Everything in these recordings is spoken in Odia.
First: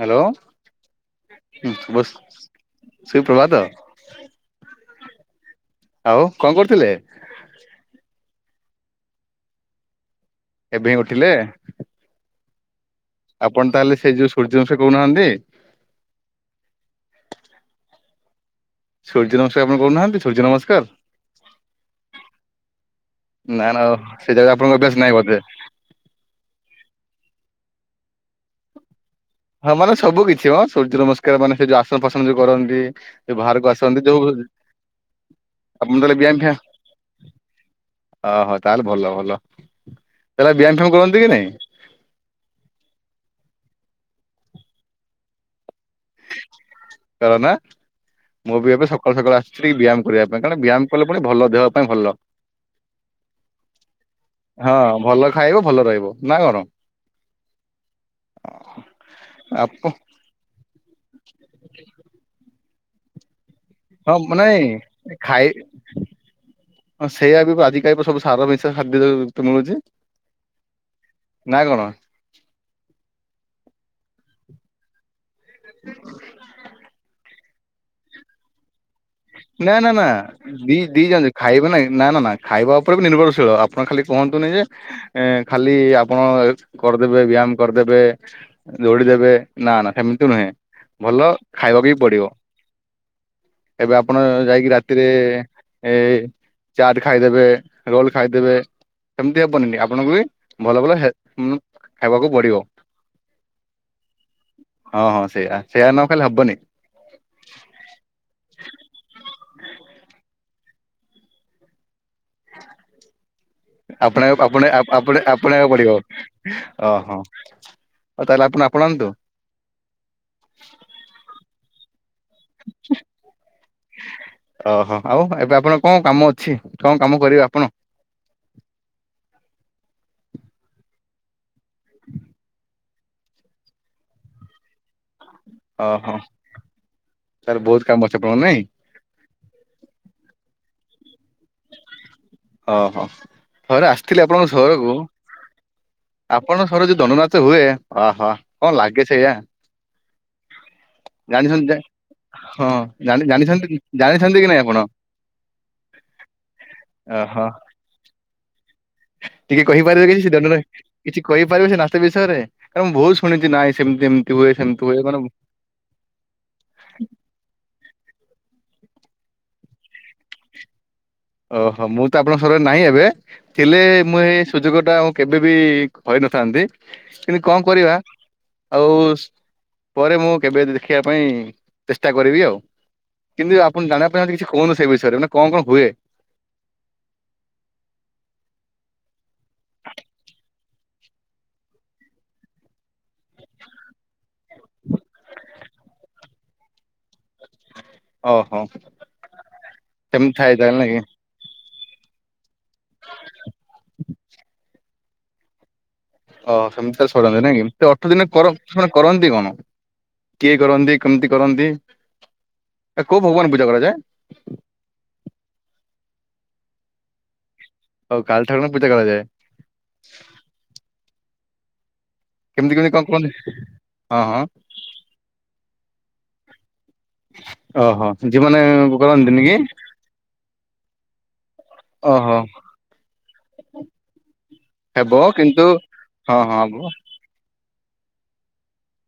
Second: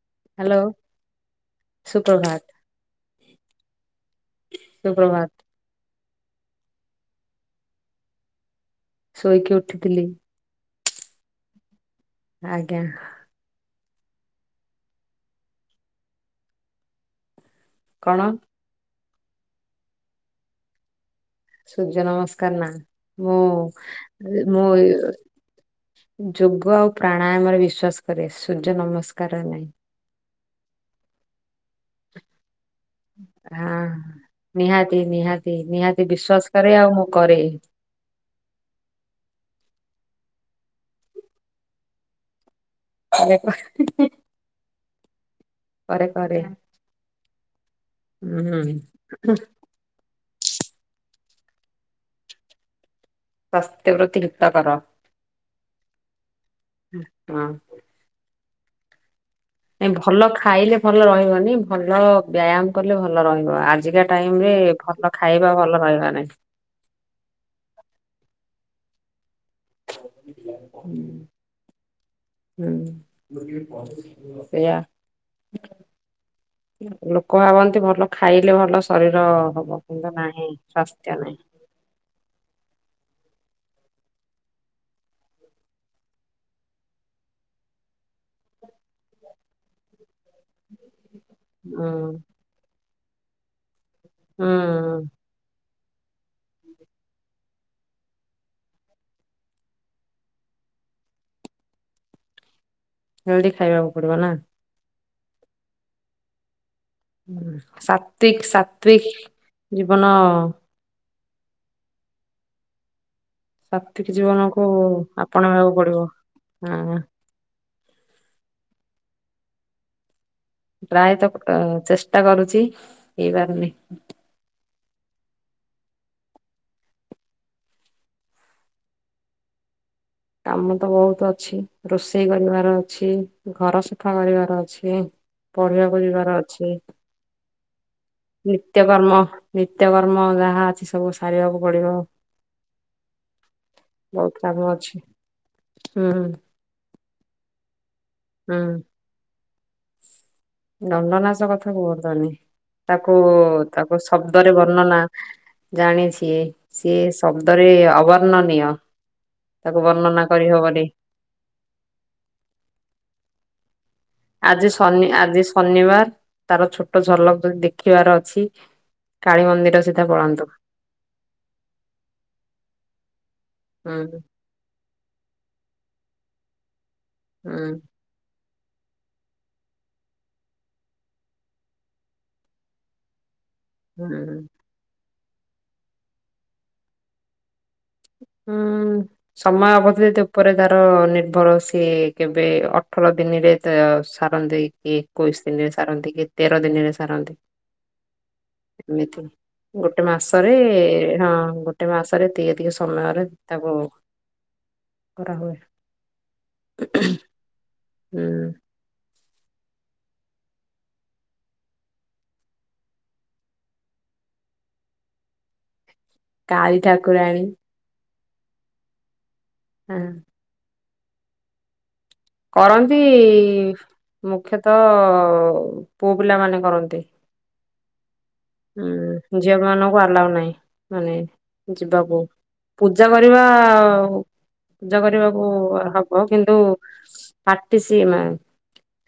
ହାଲୋ। ହ୍ୟାଲୋ ହୁଁ ବସ୍, ସୁପ୍ରଭାତ ସେଇ ପ୍ରଭାତ। ସୁପ୍ରଭାତ ଆଉ, କଣ କରୁଥିଲେ? ଶୋଇକି ଉଠିଥିଲି। ଏବେହିଁ ଉଠିଲେ? ଆଜ୍ଞା। ଆପଣ ତାହେଲେ ସେଇ ଯୋଉ ସୂର୍ଯ୍ୟ [inaudible] କହୁନାହାନ୍ତି? କଣ? ସୂର୍ଯ୍ୟ ନମସ୍କାର ଆପଣ କରୁନାହାନ୍ତି? ସୂର୍ଯ୍ୟ ନମସ୍କାର। ସୂର୍ଯ୍ୟ ନମସ୍କା୍ର୍ ନା, ନା ନା ସେ ମୁଁ, ଜାଗା ଆପଣଙ୍କ ଅଭ୍ୟାସ ନାହିଁ ବୋଧେ। ମୁଁ ଯୋଗ ଆଉ ପ୍ରାଣାୟାମରେ ବିଶ୍ଵାସ କରେ ସୂର୍ଯ୍ୟ ନମସ୍ ହଁ ମାନେ ସବୁକିଛି ହଁ, ସୂର୍ଯ୍ୟ ନମସ୍କାର ମାନେ ସେ ଯୋଉ ଆସନଫାସନ ଯୋଉ କରନ୍ତି। [inaudible] ବାହାରକୁ ହଁ ଆସନ୍ତି ଯୋଉ, ନିହାତି ନିହାତି ଆପଣ ନିହାତି ତାହଲେ ବ୍ୟାୟାମ ବିଶ୍ଵାସ ଫ୍ୟାୟାମ୍ କରେ ଆଉ ମୁଁ କରେ ଓହୋଃ ତାହେଲେ ଭଲ ଭଲ, ତାହେଲେ ବ୍ୟାୟାମ୍ ଫ୍ୟାୟାମ୍ କରନ୍ତି କି ନାଇଁ? [inaudible] ବାବା ହି ହି କରେ କରେ। କର ନା? ମୁଁ ବି ହୁଁ ଏବେ ସକାଳୁ ସକାଳୁ ଆସିଛି ଟିକେ ବ୍ୟାୟାମ କରିବା ପା କଣ ବ୍ୟାୟାମ କଲେ ପୁଣି ଭଲ, ଦେହ ପାଇଁ ଭଲ। ସ୍ୱାସ୍ଥ୍ୟ ପ୍ରତି ହିତକର ହଁ ଭଲ ଖାଇବ ଭଲ ରହିବ, ନା କଣ? ହଁ। ଆପ ନାଇଁ ଭଲ ଖାଇଲେ ଭଲ ରହିବନି, ଭଲ ବ୍ୟାୟାମ କଲେ ଭଲ ରହିବ। [inaudible] ଆଜିକା ହଁ ଟାଇମରେ ନାଇଁ ଭଲ ଖାଇ ଖାଇବା ଭଲ ରହିବା ନାଇଁ। ହଁ ସେଇଆା ବି ଆଜି କାଲି ସବୁ ସାର ମିଶା ଖାଦ୍ୟ ଦେ ହୁଁ ନା କଣ? ହୁଁ। ସେଇଆ, ଲୋକ ଭାବନ୍ତି ଭଲ ଖାଇଲେ ଭଲ ଶରୀର ହବ ନା-ନା-ନା କିନ୍ତୁ ନାହିଁ ଦି ସ୍ୱାସ୍ଥ୍ୟ ଦିଜନଜାଙ୍କ ନାହିଁ। ଖାଇବେ ନାଇଁ ନା-ନା-ନା ଖାଇବା ଉପରେ ବି ନିର୍ଭର [inaudible] ଆପଣ ଖାଲି କୁହନ୍ତୁନି ଯେ, ଏଁ ଖାଲି ଆପଣ କରିଦେବେ ବ୍ୟାୟାମ କରିଦେବେ ଦୌଡିଦେବେ, ନା-ନା ସେମ୍ ତି ନୁହେଁ, ଭଲ ହୁଁ ଖାଇବାବି ପଡିବ ଏବେ ଆପ୍ ଆପଣ ଯାଇକି ହୁଁ ରାତିରେଏ-ଏ ଚାଟ୍ ଖାଇଦେବେ, ରୋଲ୍ ଖାଇଦେବେ ସେମତି ହେବନି ଆପଣଙ୍କୁ ବି ଭଲ ଭଲ ହେ ଉଁ ଖାଇବାକୁ ପଡିବ। ହେଲଦି ଖାଇବାକୁ ପଡିବ ନା? ହଁ-ହଁ ସେଇୟା, ସେଇଆ ନ କଲେ ହବନି। ସାତ୍ତ୍ଵିକ ସାତ୍ତ୍ଵିକ ଜୀବନ ହ [unintelligible] ସାତ୍ଵିକ ଆପଣେଇ ଜୀବନକୁ ଆପଣେ ଆପଣେ ଆପଣେଇବାକୁ ପଡିବ, ହଁ ଓହୋଃ। ଆଉ ତାହେଲେ ଆପଣ ଆପଣାନ୍ତୁ। ପ୍ରାୟତଃ ଚେଷ୍ଟା କରୁଛି, ହେଇପାରୁନି। ଓହୋଃ, ଆଉ ଏବେ ଆପଣ କଣ କାମ ଅଛି କଣ କାମ କରିବେ ଆପଣ? [unintelligible] କାମ ତ ବହୁତ ଅଛି, ରୋଷେଇ କରିବାର ଅଛି ଘର ସଫା କରିବାର ଅଛି। ପଢିବାକୁ ଓହୋ ଯିବାର ଅଛି। ତାହେଲେ ବହୁତ କାମ ଅଛି ଆପଣଙ୍କ ନାଇଁ ନିତ୍ୟକର୍ମ ନିତ୍ୟକର୍ମ ଯାହା ଅଛି ସବୁ ସାରିବାକୁ ପଡିବ। ଓହୋଃ ଥରେ ଆସିଥିଲି ବହୁତ ଆପଣଙ୍କ କାମ ଅଛି ସହରକୁ ହୁଁ। ଆପଣଙ୍କ! ସହରରେ ଯଉ ଦଣ୍ଡୁନାଚ ହୁଏ, ଆହାଃ ହୁଁ କଣ ଲାଗେ ସେଇଆ? ଦଣ୍ଡନାଚ କଥା ଜାଣିଛନ୍ତି କୁହନ୍ତୁନି। ହଁ ତାକୁ ଜାଣି ଜାଣିଛନ୍ତି ତାକୁ ଜାଣିଛନ୍ତି କି ଶବ୍ଦରେ ନାଇଁ ଆପଣ ବର୍ଣ୍ଣନା ଜାଣିଛି। ସିଏ ଓହୋ ଶବ୍ଦରେ ଅବର୍ଣ୍ଣନୀୟ। ଟିକେ ତାକୁ କହିପାରିବେ ବର୍ଣ୍ଣନା କିଛି ଦଣ୍ଡ ନା, କରିହବନି କିଛି କହିପାରିବେ ସେ ନାଚ ବିଷୟରେ? କାରଣ, ମୁଁ ବହୁତ ଶୁଣିଛି ନା ଆଜି ଶନି ଆଜି ଶନିବାର, ତାର ଛୋଟ ଝଲକ ଯଦି ଦେଖିବାର ଅଛି। କାଳୀ ମନ୍ଦିର ସିଧା ପଳନ୍ତୁ। ଓହୋ! ମୁଁ ତ ଆପଣଙ୍କ ସହାରରେ ନାହିଁ ଏବେ, ଥିଲେ ହୁଁ ମୁଁ ଏଇ ସୁଯୋଗ ଟା ଆଉ କେବେ ବି ହରେଇନଥାନ୍ତି, କିନ୍ତୁ କଣ ହୁଁ କରିବା? ଆଉ ପରେ ମୁଁ କେବେ ଦେଖିବା ପାଇଁ ଚେଷ୍ଟା କରିବି ଆଉ। କିନ୍ତୁ ଆପଣ ଜାଣିବା ପାଇଁ ଯଦି ହୁଁ କିଛି କହୁନୁ ସେ ବିଷୟରେ, ମାନେ କଣ କଣ ହୁଏ? ହ [unintelligible] ହୁଁ, ସମୟ ଅବଧି ଉପରେ ତାର ନିର୍ଭର ସିଏ। କେବେ ଅଠର ଦିନି କେ ତ ସାରନ୍ତି କି ଏକୋଇଶି ଦିନରେ ସାରନ୍ତି କି ତେର ଦିନରେ ସାରନ୍ତି? ଓହୋ ଏମିତି ଗୋଟେ ସେମିତି ମାସରେ ଥାଏ ତାହେଲେ ନାଇଁ କି ହଁ, ଗୋ ଗୋଟେ ମାସରେ ଏତିକି ଏତିକି ସମୟରେ ତାକୁ କରାହୁୁଏ। ଓହ! ସେମିତିଖାଲି ସରାନ୍ତି ନାଇଁ କି, ସେ ଅଠର ଦିନ ହୁଁ କର ସେମାନେ କରନ୍ତି କଣ? କିଏ କରନ୍ତି? କେମିତି କରନ୍ତି? ଏ କୋଉ ଭଗବାନଙ୍କୁ ପୂଜା କରାଯାଏ? କାଳୀ ଠାକୁରାଣୀ। ହଉ କାଳି ଠାକୁରାଣୀଙ୍କୁ ପୂଜା କରାଯାଏ। ହଁ। କେମିତି କେମିତି କରନ୍ତି କଣ ହଁ ହଁ ମୁଖ୍ୟତଃ ପୁଅ ପିଲାମାନେ କରନ୍ତି। ଓହୋ! ଯୋଉମାନେ ହୁଁ କରନ୍ତିନି କି ଝିଅ ମାନଙ୍କୁ ଆଲାଉ ନାହିଁ। ମାନେ ଯିବାକୁ ଓହୋ ପୂଜା କରିବା-ଉ। ପୂଜା ହେବ କରିବାକୁ କିନ୍ତୁ ହବ, ହଁ କିନ୍ତୁ ହଁ ବୁ- ପାଟିସି ମା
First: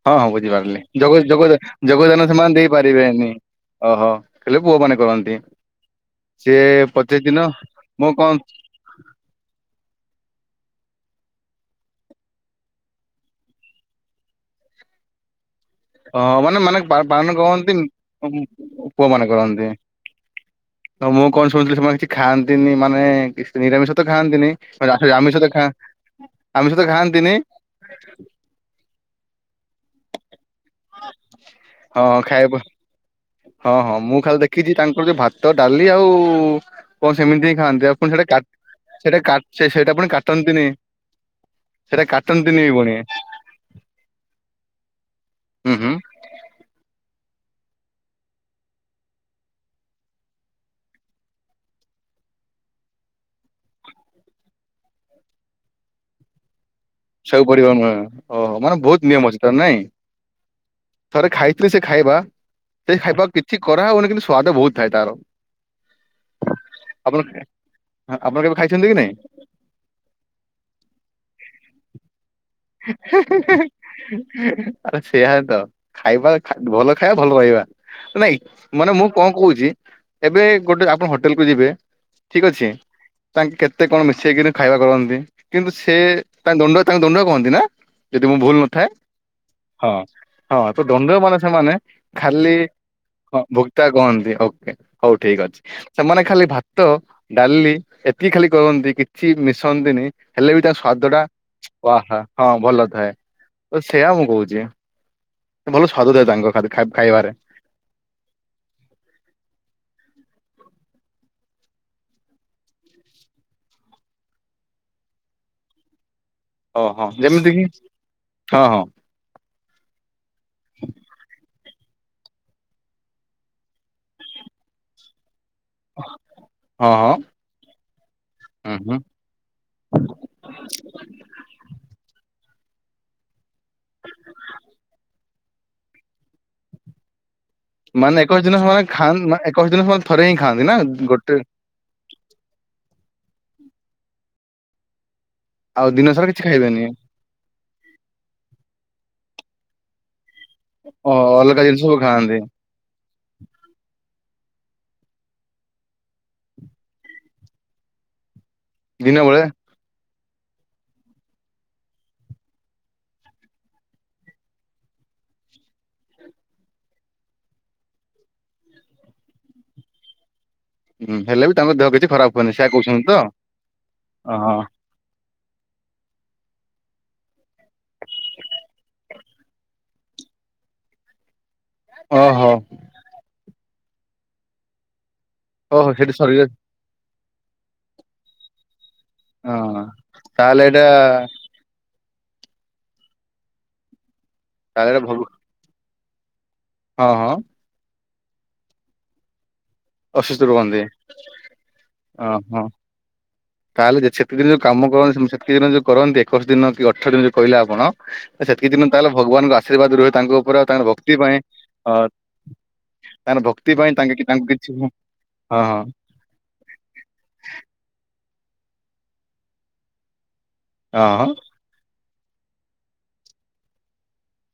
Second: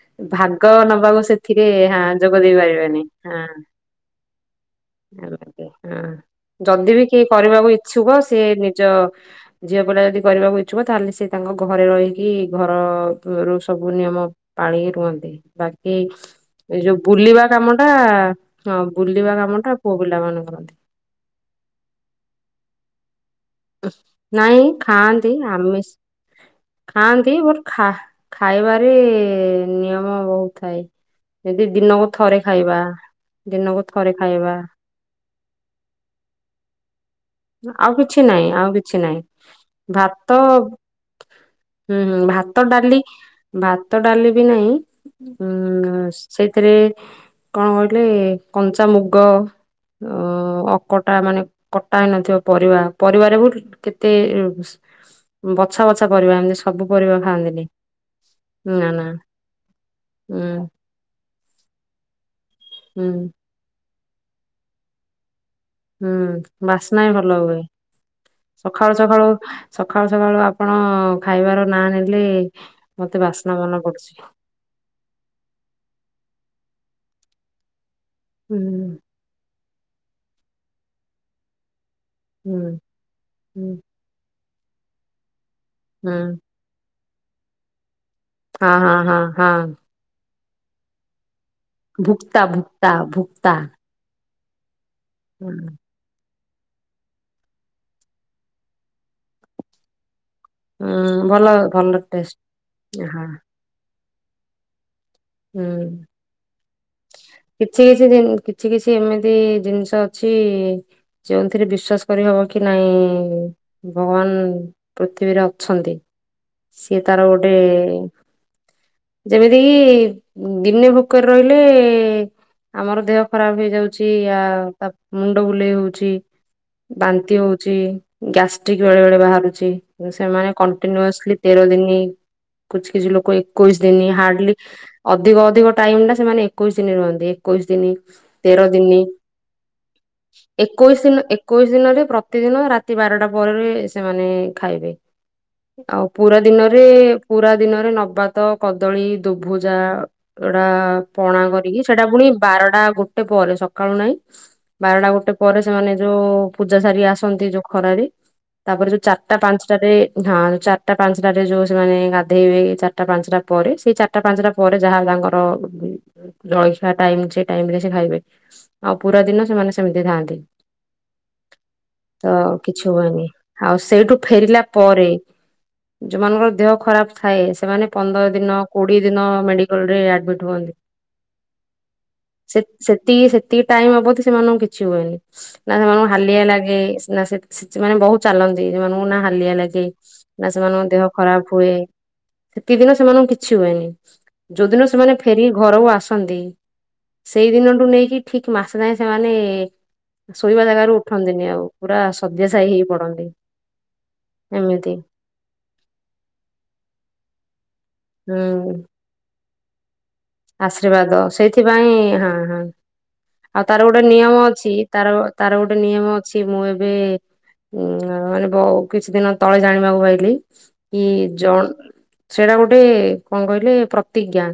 ହଁ ହଁ ଭାଗ ବୁଝିପାରିଲି ଯୋଗ ନବାକୁ ଯୋଗ ସେଥିରେ ହଁ ଯୋଗଦାନ ଯୋଗ ସେମାନେ ଦେଇ ପାରିବେନି। ଦେଇପାରିବେନି। ହଁ, ଓହୋ ହେଲେ ପୁଅ ମାନେ କରନ୍ତି [unintelligible] ହଁ ସିଏ ଯଦି ବି ପଚିଶ କିଏ ଦିନ କରିବାକୁ ମୁଁ ଇଚ୍ଛୁକ କଣ ସି ନିଜ ଝିଅ ସେପଟେ ଯଦି କରିବାକୁ ଇଚ୍ଛୁକ ତାହେଲେ, ସେ ତାଙ୍କ ଘରେ ରହିକି ଘର ରୁ ସବୁ ନିୟମ ପାଳି ଏଇ ରୁହନ୍ତି। ବାକି ହଁ ମାନେ ମାନେ ଏଇ ଯୋଉ ପା-ପାନ୍ ବୁଲିବା କାମ କହନ୍ତିନ୍। ଟା ହଁ ପୁଅ ମାନେ ବୁଲିବା କାମ କରନ୍ତି। ଟା ପୁଅ ପିଲାମାନେ କରନ୍ତି। ତ ମୁଁ କଣ ଶୁଣୁଥିଲି ସେମାନେ କିଛି ଖାଆନ୍ତିନି। ମାନେ ଇଶ ନିରାମିଷ ତ ଖାଆନ୍ତିନି, ନାଇଁ ଖାଆନ୍ତି ଆ-ଆମିଷତ ଖାଆ ଆମିଷ ଖାଆନ୍ତି। ବର୍ ଖା- ଖାଇବାରେ-ଏ ନିୟମ ବହୁତ ଥାଏ, ଯଦି ଦିନକୁ ଥରେ ଖାଇବା। ହଁ ଦିନକୁ ହଁ ଥରେ ମୁଁ ଖାଲି ଖାଇବା ଦେଖିଛି, ତାଙ୍କର ଯୋଉ ଭାତ, ଡାଲି ଆଉ- ଉ -ଉ କଣ ସ ସେମିତି ହିଁ ଖାଆନ୍ତି, ଆଉ କଣ କିଛି ସେଟା ନାହିଁ କାଟ୍ ଆଉ କିଛି ନାହିଁ। ସେଟା କାଟ୍ ସେ ସେଇଟା ପୁଣି ଭାତ କାଟନ୍ତିନି। ହୁଁ, ସେଇଟା ହୁଁ ଭାତ କାଟନ୍ତିନି ବି ପୁଣି ଡାଲି, ଭାତ ଡାଲି ବି ନାଇଁ। ହୁଁ ହୁଁ ଉଁ-ଉଁ-ଅ ସେଇଥିରେ କଣ କହିଲେ-ଏ? କଞ୍ଚାମୁଗ ଅ-ଅକଟା ମାନେ କଟ୍ ପ୍ରାୟ ନଥିବ ପରିବା। ପରିବାରେ ପୁଣି କେତେ ବଛା ବଛା ପରିବା ଏମତି ସ ସବୁ ପରିବ। ନୁହେଁ, ଓହୋ! ମାନେ ନା ନା ବହୁତ ନିୟମ ଅଛି ତାର ନାଇଁ। ହୁଁ ଥରେ ଖାଇଥିଲି ସେ ଖାଇବା। ସେଇ ହୁଁ ଖାଇବାକୁ କିଛି କରାହୁଏନି କିନ୍ତୁ, ସ୍ଵାଦ ବହୁତ ଥାଏ ତାର। ହୁଁ ବାସ୍ନା ବି ଆପଣ ଭଲ ହୁଏ। ଆପଣ କେବେ ଖାଇଛନ୍ତି ସଖାଳୁ କି ନାଇଁ? ସଖାଳୁ ସଖାଳୁ ସଖାଳୁ ଆପଣ ଖାଇବାର ନା ନେ ହୁଁ ହୁଁ ହୁଁ ଆରେ ସେୟା ହି ତ ଖାଇବା ଆରେ ଭଲ ଖାଇବା, ଭଲ ରହିବା। ନାଇଁ, ହୁଁ ମାନେ ମୁଁ କଣ କହୁଛି? ଏବେ ଗୋଟେ ଆପଣ ହୋଟେଲ କୁ ଯିବେ। ଠିକ୍ ହୁଁ ଅଛି ତାଙ୍କେ ହୁଁ କେତେ କଣ ମିଶେଇକିନି ଖାଇବା କରନ୍ତି କିନ୍ତୁ ସେ ହୁଁ ତାଙ୍କୁ ଦଣ୍ଡୁଆ ତାଙ୍କୁ ଦଣ୍ଡୁଆ କୁହନ୍ତି ନା? ଯଦି ମୁଁ ଭୁଲ ହଁ ନଥାଏ, ହଁ ହଁ ହଁ ହଁ ତ ଦଣ୍ଡୁଆ ମାନେ ସେମାନେ ଭୁକ୍ତା ଖାଲି ଭୁକ୍ତା କଣ ଭୁକ୍ତା ଭୁଟା କୁହନ୍ତି ଆଉ। ଏ ହଉ ଠିକ ଉଁ ଅଛି ସେମାନେ ଖାଲି ଭାତ ଡାଲି ଏତିକିଖାଲି କରନ୍ତି କିଛି ମିଶନ୍ତିନି। ହେଲେ ବି ତା ସ୍ଵାଦ ଟା ଭଲ ପ୍ଚୁ ଭଲ ୱାହା ଟେଷ୍ଟ ହଁ ଭଲ ଥାଏ। ହଁ ସେଇୟା ମୁଁ କହୁଛି ଭଲ ସ୍ଵାଦ ଥାଏ ତାଙ୍କ ଖାଇବାରେ। କିଛିକିଛି ଜିନି କିଛିକିଛି ଏମିତି ଜିନିଷ ଅଛି। ଯେଉଁଥିରେ ବିଶ୍ଵାସ କରିହବ କି ନାଇଁ ଭଗବାନ ପୃଥିବୀରେ ଅଛନ୍ତି। ସିଏ ଓହୋ ତାର ଯେମିତି ଗୋଟେ ଏ କିି ଏ ଏ ହଁ ହଁ ଯେମିତି କିି? ଉଁ ଦିନେ ଭୋକରେ ରହିଲେ ଲେ ଆମର ଦେହ ଖରାପ ହେଇଯାଉଛି ଆ ତା ମୁଣ୍ଡ ବୁଲେଇ ହଉଛି। ହଁ ହଁ ବାନ୍ତି ହଉଛି ହୁଁ ଗ୍ୟାଷ୍ଟ୍ରିକ ହୁଁ। ବେଳେ ବେଳେ ବାହାରୁଛି କିନ୍ତୁ ସେମାନେ କଣ୍ଟିନ୍ୟୁସଲି ତେର ଦିନି କିଛି କିଛି ଲୋକ ଏକୋଇଶ ଦିନି ହାର୍ଡଲି। ଅଧିକ ଅଧିକ ଟାଇମ ଟା ସେମାନେ ଏକୋଇଶ ଦିନ ରୁହନ୍ତି। ଏକୋଇଶ ଦିନ ମାନେ ଏକୋଇଶ ତେର ସେମାନେ ଦିନ ଖାଆନ୍ତି ଏକୋଇଶ ଦିନ ସେମାନେ ଥରେ ହିଁ ଖାଆନ୍ତି ନା ଏକୋଇଶ ଦିନ ଗୋଟେ ଏକୋଇଶ ଦିନରେ ପ୍ରତିଦିନ ଦିନ ରାତି ବାରଟା ପରେ ଏ ଏ ସେମାନେ ଖାଇବେ। ଆଉ ଦିନ ସାରା ପୁରା କିଛି ଦିନରେ ଖାଇବେନି ପୁରା ଦିନରେ ନବାତ କଦଳୀ ଦୁଭୁଜା। ଏଗୁଡ଼ା ଓ ପଣା ଅଲଗା ଜିନିଷ କରିକି ସବୁ ସେଇଟା ପୁଣି ଖାଆନ୍ତି ବାରଟା ଗୋଟେ ପରେ ସକାଳୁ ନାଇଁ। ବାରଟା ଗୋଟେ ପରେ ସେମାନେ ଯୋଉ ପୂଜା ସାରି ଆସନ୍ତି ଯୋଉ ଖରାରେ। ତାପରେ ଯୋଉ ଦିନ ଚାରଟା ବେଳେ ପାଞ୍ଚଟାରେ ହଁ ଚାରିଟା ପାଞ୍ଚଟା ରେ ଯୋଉ ସେମାନେ ଗାଧେଇବେ ଚାରିଟା ପାଞ୍ଚଟା ପରେ, ସେଇ ଚାରିଟା ପାଞ୍ଚଟା ପରେ ଯାହା ତାଙ୍କର ଉ ଉ ଜଳଖିଆ ଟାଇମ ସେ ଟାଇମ ରେ ସେ ଖାଇବେ ଆଉ ପୁରା ଦିନ ସେମାନେ ସେମିତି ଥାଆନ୍ତି। ହୁଁ ହେଲେ ବି ତାଙ୍କ ଦେହ କିଛି ତ ଖରାପ ହୁଏନି ସେଆ କିଛି କହୁଛନ୍ତି ତ ହୁଏନି ଆଉ ସେଇଠୁ ଓହୋ ଫେରିଲା ପରେ ଯୋଉମାନଙ୍କର ଦେହ ଖରାପ ଥାଏ ସେମାନେ ପନ୍ଦର ଦିନ କୋଡିଏ ଦିନ। ମେଡିକୋଲ ରେ ଆଡମିଟ ହୁଅନ୍ତି ଓହୋ ସେ ସେତି ସେତିକି ଟାଇମ ଅବଧୀ ସେମାନଙ୍କୁ କିଛି ହୁଏନି ନା ଓହୋ ସେମାନଙ୍କୁ ସେଠି ହାଲିଆ ଶରୀର ଲାଗେ ନା ସେ ସେ ସେ ମମାନେ ବହୁତ ଚାଲନ୍ତି ସେମାନଙ୍କୁ ନା ହାଲିଆ ହଁ ଲାଗେ ନା ତାହେଲେ ଏଇଟା ସେମାନଙ୍କ ଦେହ ଖରାପ ହୁଏ। ସେତିକିଦିନ ସେମାନଙ୍କୁ କିଛି ହୁଏନି ଯୋଉଦିନ ତାହେଲେ ଏଇଟା ଭ ସେମାନେ ଫେରିକି ଘରକୁ ଆସନ୍ତି। ହଁ ହଁ ସେଇ ଦିନଠୁ ନେଇକି ଠିକ୍ ମାସେ ଯାଏ ସେମାନେ ଅସୁସ୍ଥ ଶୋଇବା ରୁହନ୍ତି ଜାଗାରୁ ଉଠନ୍ତିନି ଆଉ ପୁରା ଓହୋ ଶଯ୍ୟାଶାୟୀ ହେଇ ପଡନ୍ତି। ତାହେଲେ ସେତିକ ଦିନ ଯୋଉ କାମ ଏମିତି। କରନ୍ତି ସେତିକ ଦିନ ଯୋଉ କରନ୍ତି ଏକୋଇଶ ଦିନ କି ଅଠର ଦିନ ଯୋଉ କହିଲେ ଆପଣ? ହୁଁ ସେତିକି ଦିନ ତାହେଲେ ଭଗବାନଙ୍କ ଆଶୀର୍ବାଦ ରୁହଛି। ଆଶୀର୍ବାଦ ସେଇଥିପାଇଁ ହଁ ହଁ ତାଙ୍କର ଆଉ ଭକ୍ତି ତାର ପାଇଁ ଗୋଟେ ତାଙ୍କେ କି ନିୟମ ତାଙ୍କୁ କିଛି ଅଛି। ହଁ ତାର ତାର ଗୋଟେ ହଁ ନିୟମ ଅଛି ମୁଁ ଏବେ ଉ ମାନେ? କିଛି ଦିନ ତଳେ ଜାଣିବାକୁ ପାଇଲିି କି ହଁ ଜଣ ସେଇଟା ଗୋଟେ କଣ କହିଲେ ପ୍ରତିଜ୍ଞା।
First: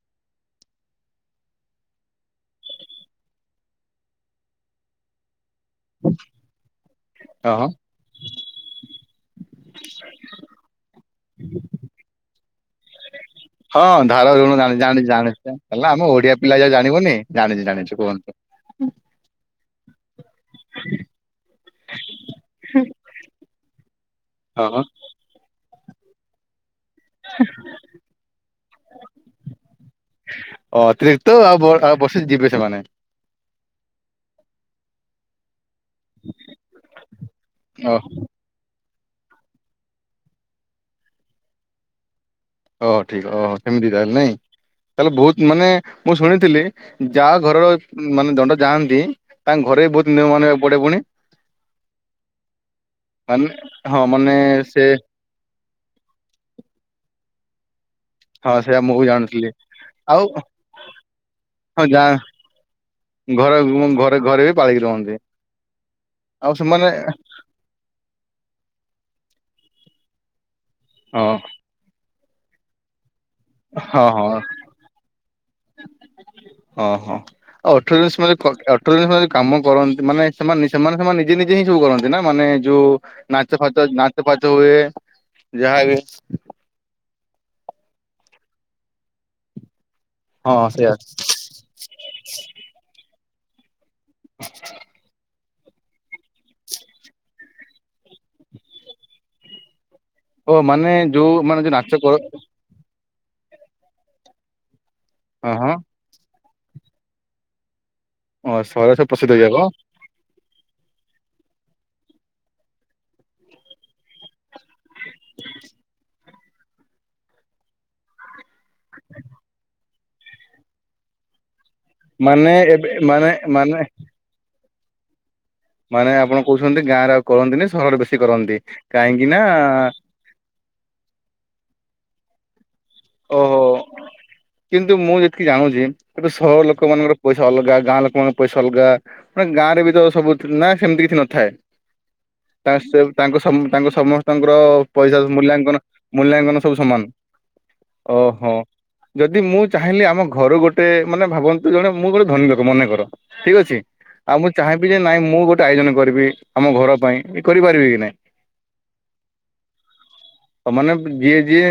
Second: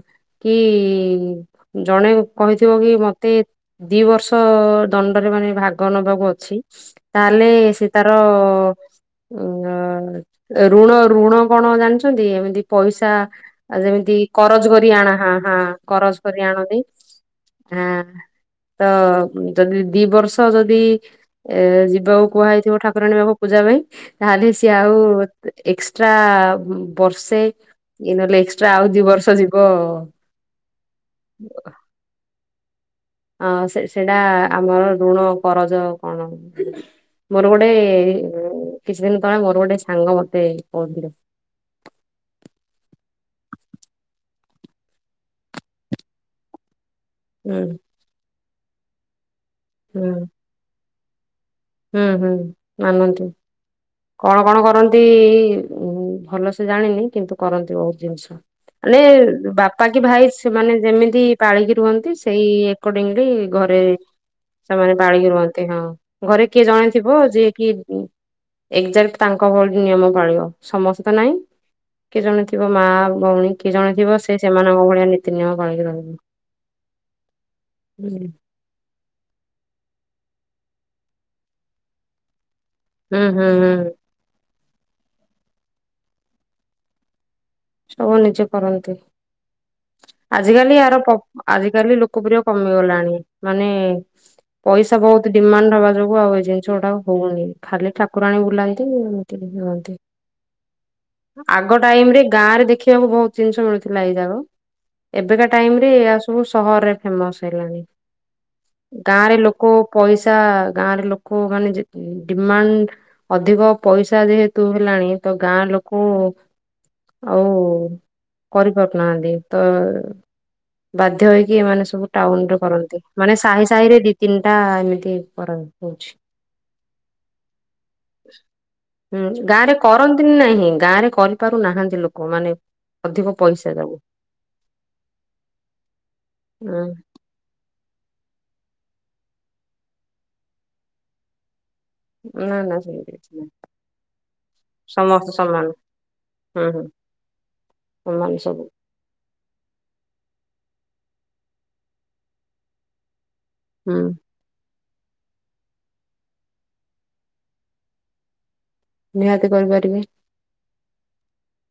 କି ଜଣେ କହିଥିବ କି ମତେ ଦି ବର୍ଷ ଦଣ୍ଡରେ ମାନେ ଭାଗ ଆଗ ନେବାକୁୁ ଅଛି ତାହେଲେ ହଁ ସେ ତାର। ଋଣ ଋଣ କଣ ଜାଣିଛନ୍ତି ଏମିତି ପଇସା ଆଉ ହଁ ଯେମିତି ଧାର ଋଣ କରଜ ଜାଣି କରି ଜାଣି ଆଣା ଜାଣି ହଁ ହେଲା ଆମ କରଜ ଓଡିଆ କରି ପିଲା ଯା ଆଣନି ଜାଣିବନି ଜାଣିଛି ହ ଜାଣିଛି କୁହନ୍ତୁ। ତ ଯଦି ଦି ବର୍ଷ ସହ ଯଦି ଏ ଯିବାକୁ କୁହାହଇଥିବ ଠାକୁରାଣୀ ବାବ ପୂଜା ପାଇଁ ତାହେଲେ ହଁ ସିଏ ହଁ ଆଉ। ଏକ୍ସଟ୍ରା ବର୍ଷେ ଇ ନହେଲେ ଏକ୍ସଟ୍ରା ଆଉ ଦି ବର୍ଷ ଯିବ। ଅ ଅତିରିକ୍ତ ଆଉଉ ବସେ ଯିବେ ସେମାନେ? ଅ ସେ ସେଇଟା ଆମର ଋଣ କରଜ। କଣ ମୋର ଗୋଟେ ଓ କିଛି ଦିନ ତଳେ ମୋର ଗୋଟେ ସାଙ୍ଗ ମତେ କହୁଥିଲେ। ଓ ଠିକ୍ ଓ ସେମିତି ତାହେଲେ ନାଇଁ ତାହେଲେ ବହୁତ ମାନେ ମୁଁ ଶୁଣିଥିଲି। ଯାହା ହୁଁ ଘରର ମାନେ ଦଣ୍ଡ ଯାଆନ୍ତି ତାଙ୍କ ଘରେ ବି ବହୁତ ହୁଁ ନି ମାନ ପଡେ ପୁଣି ହୁଁ ହୁଁ ନାନନ୍ତି ମାନେ ହଁ ମାନେ କଣ କଣ ସେ କରନ୍ତି ଭଲ ସେ ଜାଣିନି କିନ୍ତୁ କରନ୍ତି ବହୁତ ଜିନିଷ ହଁ ସେଇଆ ମୁଁ ମାନେ ବି ଜାଣୁଥିଲି ବାପା କି ଆଉ ଭାଇ ସେମାନେ ଯେମିତି ପାଳିକି ହଁ ଯା ରୁହନ୍ତି ସେଇ ଏଟେ ଘରେ ସେମାନେ ପାଳିକି ରୁହନ୍ତି ହଁ ଘରେ ଆଉ କିଏ ସେମାନେ ଜଣେଥିବ ଯିଏ କି ଏକ୍ଜାକ୍ଟ ତାଙ୍କ ଭଳି ନିୟମ ପାଳିବ। ସମସ୍ତେ ତ ନହିଁ ହଁ କି ଜଣେ ଥିବ ମା ଭଉଣୀ କିଏ ଜଣେ ହଁ ଥିବ ହଁ ସେ ସେମାନଙ୍କ ଭଳିଆ ନୀତିନୟମ ପାଳିକି ରହିବ ଓହଁ ଆଉ ଅଠର ଜିନିଷ ହୁଁ ମ ଅଠର ଜିନିଷ ଯ କାମ କରନ୍ତି ମାନେ ସେମାନେ ସେମାନେ ସେମାନେ ନିଜେ ନିଜେ ହିଁ ସବୁ କରନ୍ତି ନା ମାନେ ଯୋଉ ହୁଁ ନାଚ ହୁଁ ଫାଚ ନାଚ ଫାଚ ହୁଏ। ଯାହା ବି ସବୁ ନିଜେ କରନ୍ତି। ହଁ ଆଜିକାଲି ସେଇଆ ଆାର ଆଜିକାଲି ଲୋକପ୍ରିୟ କମିଗଲାଣି ମାନେ। ପଇସା ବହୁତ ଡିମାଣ୍ଡ ହବା ଯୋଗୁ ଆଉ ଏଇ ଜିନିଷ ଗୁଡା ହଉନି ଖାଲି ଠାକୁର ଠାକୁରାଣୀ ବୁଲାନ୍ତି ଏମିତି ଓ ମାନେ ଯୋଉ ମାନେ ଯୋଉ ଆଗ ନାଚ କର ଟାଇମରେ ଗାଁ ରେ ଦେଖ ଦେଖକୁ ବହୁତ ଜିନିଷ ମିଳୁଥିଲା ଏଇ ଯାକ ଏବେକା ହଁ ହଁ ଟାଇମ ରେ ସବୁ ସହରରେ ଫେମସ ହେଇଲାଣି ହଁ ସହରରେ ପ୍ରସିଦ୍ଧ ଗାଁରେ ଯାକ ଲୋକ ପଇସା ଗାଁରେ ଲୋକ ମାନେ ଡିମାଣ୍ଡ ଅଧିକ ପଇସା ଯେହେତୁ ତୁ ହେଲାଣି ତ ଗାଁ ଲୋକ ଆଉ କରିପାରୁନାହାନ୍ତି। ବାଧ୍ୟ ହୋଇକି ଏମାନେ ସବୁ ଟାଉନରେ କରନ୍ତି ମାନେ ସାହି ସାହି ରେ ଦି ତିନିଟା ଏମିତି କର ହଉଛି। ମାନେ ଆପଣ କହୁଛନ୍ତି ଗାଁରେ ଆଉ କରନ୍ତିନି ସହରରେ ବେଶୀ କରନ୍ତି ହୁଁ କାହିଁକି ନା ଗାଁ ରେ କରନ୍ତିନି ନାହିଁ ଗାଁ ରେ କରିପାରୁ ନାହାନ୍ତି ଲୋକ ମାନେ ଅଧିକ ଓହୋ ପଇସା ଦାଉ କିନ୍ତୁ ମୁଁ ଯେତିକି ଜାଣୁଛି ଏଟୁ ସହର ଲୋକମାନଙ୍କର ପଇସା ଅଲଗା ଗାଁ ଲୋକଙ୍କ ପଇସା ସଲଗା ମାନେ ଗାଁ ରେ ବି ତ ସବୁ ନା ସେମିତି କିଛି ନଥାଏ ନା ନା ତାଙ୍କ ସେମିତି କିଛି ନାହିଁ। ତାଙ୍କ ସମସ୍ତଙ୍କର ପଇସା ସମସ୍ତେ ସମାନ ମୂଲ୍ୟାଙ୍କନ ମୂଲ୍ୟାଙ୍କନ ହୁଁ ସବୁ ହୁଁ ସମାନ ସମାନ ଓହୋ ସବୁ ଯଦି ମୁଁ ଚାହିଁଲି ଆମ ଘର ଗ ଗୋଟେ ମାନେ ଭାବନ୍ତୁ ଜଣେ ମୁଁ ଗୋଟେ ଧନୀ ମନେକର ଠିକ ଅଛି ହୁଁ ଆଉ ମୁଁ ଚାହିଁବି ଯେ ନାଇଁ ମୁଁ ଗୋଟେ ଆୟୋଜନ କରିବି ଆମ ଘର ପାଇଁ କରିପାରିବି କି ନାଇଁ ନିହାତି କରିପାରିବି ହଉ ମାନେ ଯିଏ ଯିଏ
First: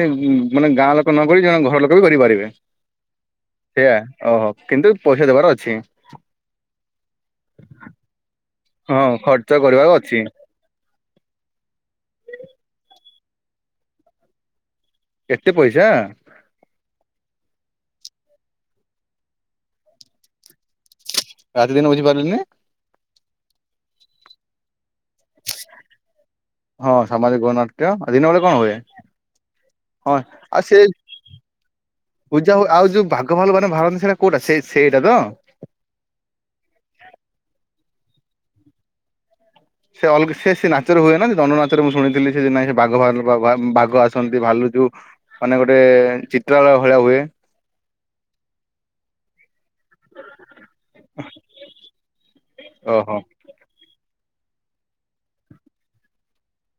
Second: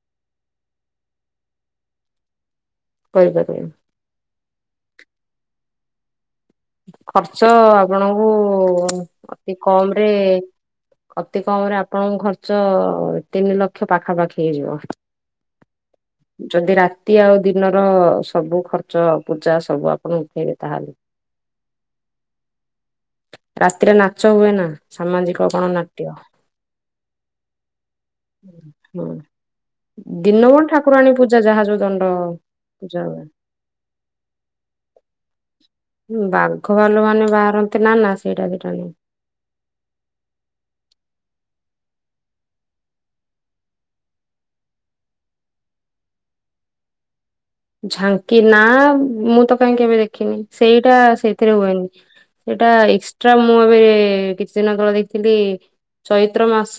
ମାନେ ଗାଁ ଲୋକ ନକ ଜଣେ ଘର ଲୋକ ବି କରିପାରିବେ କରିପାରିବେ ସେଇଆା ଓହୋ କିନ୍ତୁ ପଇସା ଦେବାର ଅଛି ଖର୍ଚ୍ଚ ଆପଣଙ୍କୁ ହଁ ଖର୍ଚ୍ଚ ଅତି କରିବାର କମରେ ଅଛି। ଅତି କମରେ ଆପଣଙ୍କ ଖର୍ଚ୍ଚ ତିନି ଲକ୍ଷ ପାଖାପାଖି ହେଇଯିବ। ଏତେ ପଇସା ଯଦି ରାତି ଆଉ ଦିନର ସବୁ ଖର୍ ଚ ପୂଜା ସବୁ ଆପଣ ଉଠାଇବେ ତାହେଲେ ରାତି ଦିନ ବୁଝିପାରିଲେନି। ତ ହୁଏ ନା। ସାମାଜିକ ଗଣନାଟ୍ୟ ହଁ ସାମାଜିକ ଗଣନାଟ୍ୟ ଦିନ ବେଳେ କଣ ହୁଏ? ହୁଁ। ହଁ ଦିନମାନ ଆଉ ସେ ଠାକୁରାଣୀ ପୂଜା ଯାହା ଯୋଉ ଦଣ୍ଡ ପୂଜା ଆ ଆଉ ଯୋଉ ବାଘ ଭାଲୁ ମାନେ ବାହାରନ୍ତି ସେଇଟା କୋଉଟା ସେ ସେଇଟା ତ ବାଘ ଭାଲୁ ମାନେ ବାହାରନ୍ତି ନାନା ସେଇଟା ଦିଟା ନହି। ସେ ଅଲଗ ସେ ସେ ନାଚରେ ହୁଏନା ସେ ଜନ ନାଚରେ ମୁଁ ଶୁଣିଥିଲି ସେ ନାଇଁ ବାଘ ବାଘ ଆସନ୍ତି ଭାଲୁ। ଯୋଉ ଅନେକ ଗୋଟେ ଚିତ୍ରାଳୟ ଭଳିଆ ହୁଏ। ଝାଙ୍କି ନା ମୁଁ ତ କାହିଁ କେବେ ଦେଖିନି ସେଇଟା ସେଇଥିରେ ହୁଏନି। ସେଇଟା ଓହୋ ଏକ୍ସଟ୍ରା ମୁଁ ଏବେ କିଛି ଦିନ ତଳେ ଦେଇଥିଲି। ଚୈତ୍ର ମାସ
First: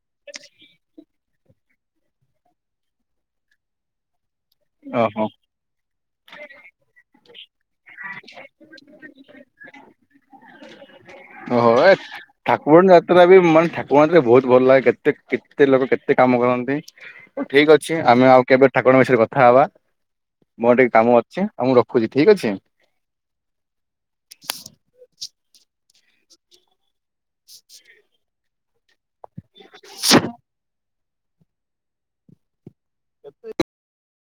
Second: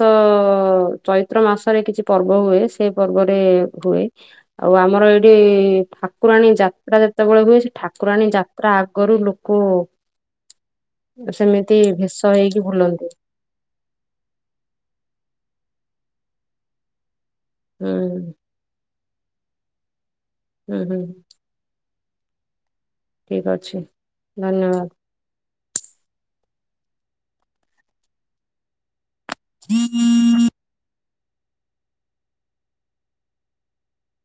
ଚୈତ୍ର ମାସରେ କିଛି ପର୍ବ ହୁଏ ସେ ପର୍ବରେ ହୁଏ। ଆଉ ଆମର ଓହୋ ଏଇଠି ଠାକୁରାଣୀ ଯାତ୍ରା ଯେତେବେଳେ ହୁଏ ସେ ଠାକୁ ଠାକୁରାଣୀ ଯାତ୍ରା ଆଗରୁ ଲୋକ [unintelligible] ଓ ସେମିତି ଏ ଭେଷ ହେଇକି ଠାକୁରାଣୀ ବୁଲନ୍ତି ଯାତ୍ରା ବି ମାନେ ଠାକୁର ଯାତ୍ରା ବହୁତ ଭଲ ଲାଗେ କେତେ କେତେ ଲୋକ କେ ଏତେ କାମ କରନ୍ତି ଠିକ ହୁଁ ଅଛି ଆମେ ଆଉ କେବେ ଠାକୁରଙ୍କ ବିଷୟରେ କଥା ହବା। ମୋର ହୁଁ ଟିକେ ହୁଁ କାମ ଅଛି ଆଉ ମୁଁ ରଖୁଛି ଠିକ ଅଛି। ଠିକ ଅଛି ଧନ୍ୟବାଦ [unintelligible] କେ [unintelligible]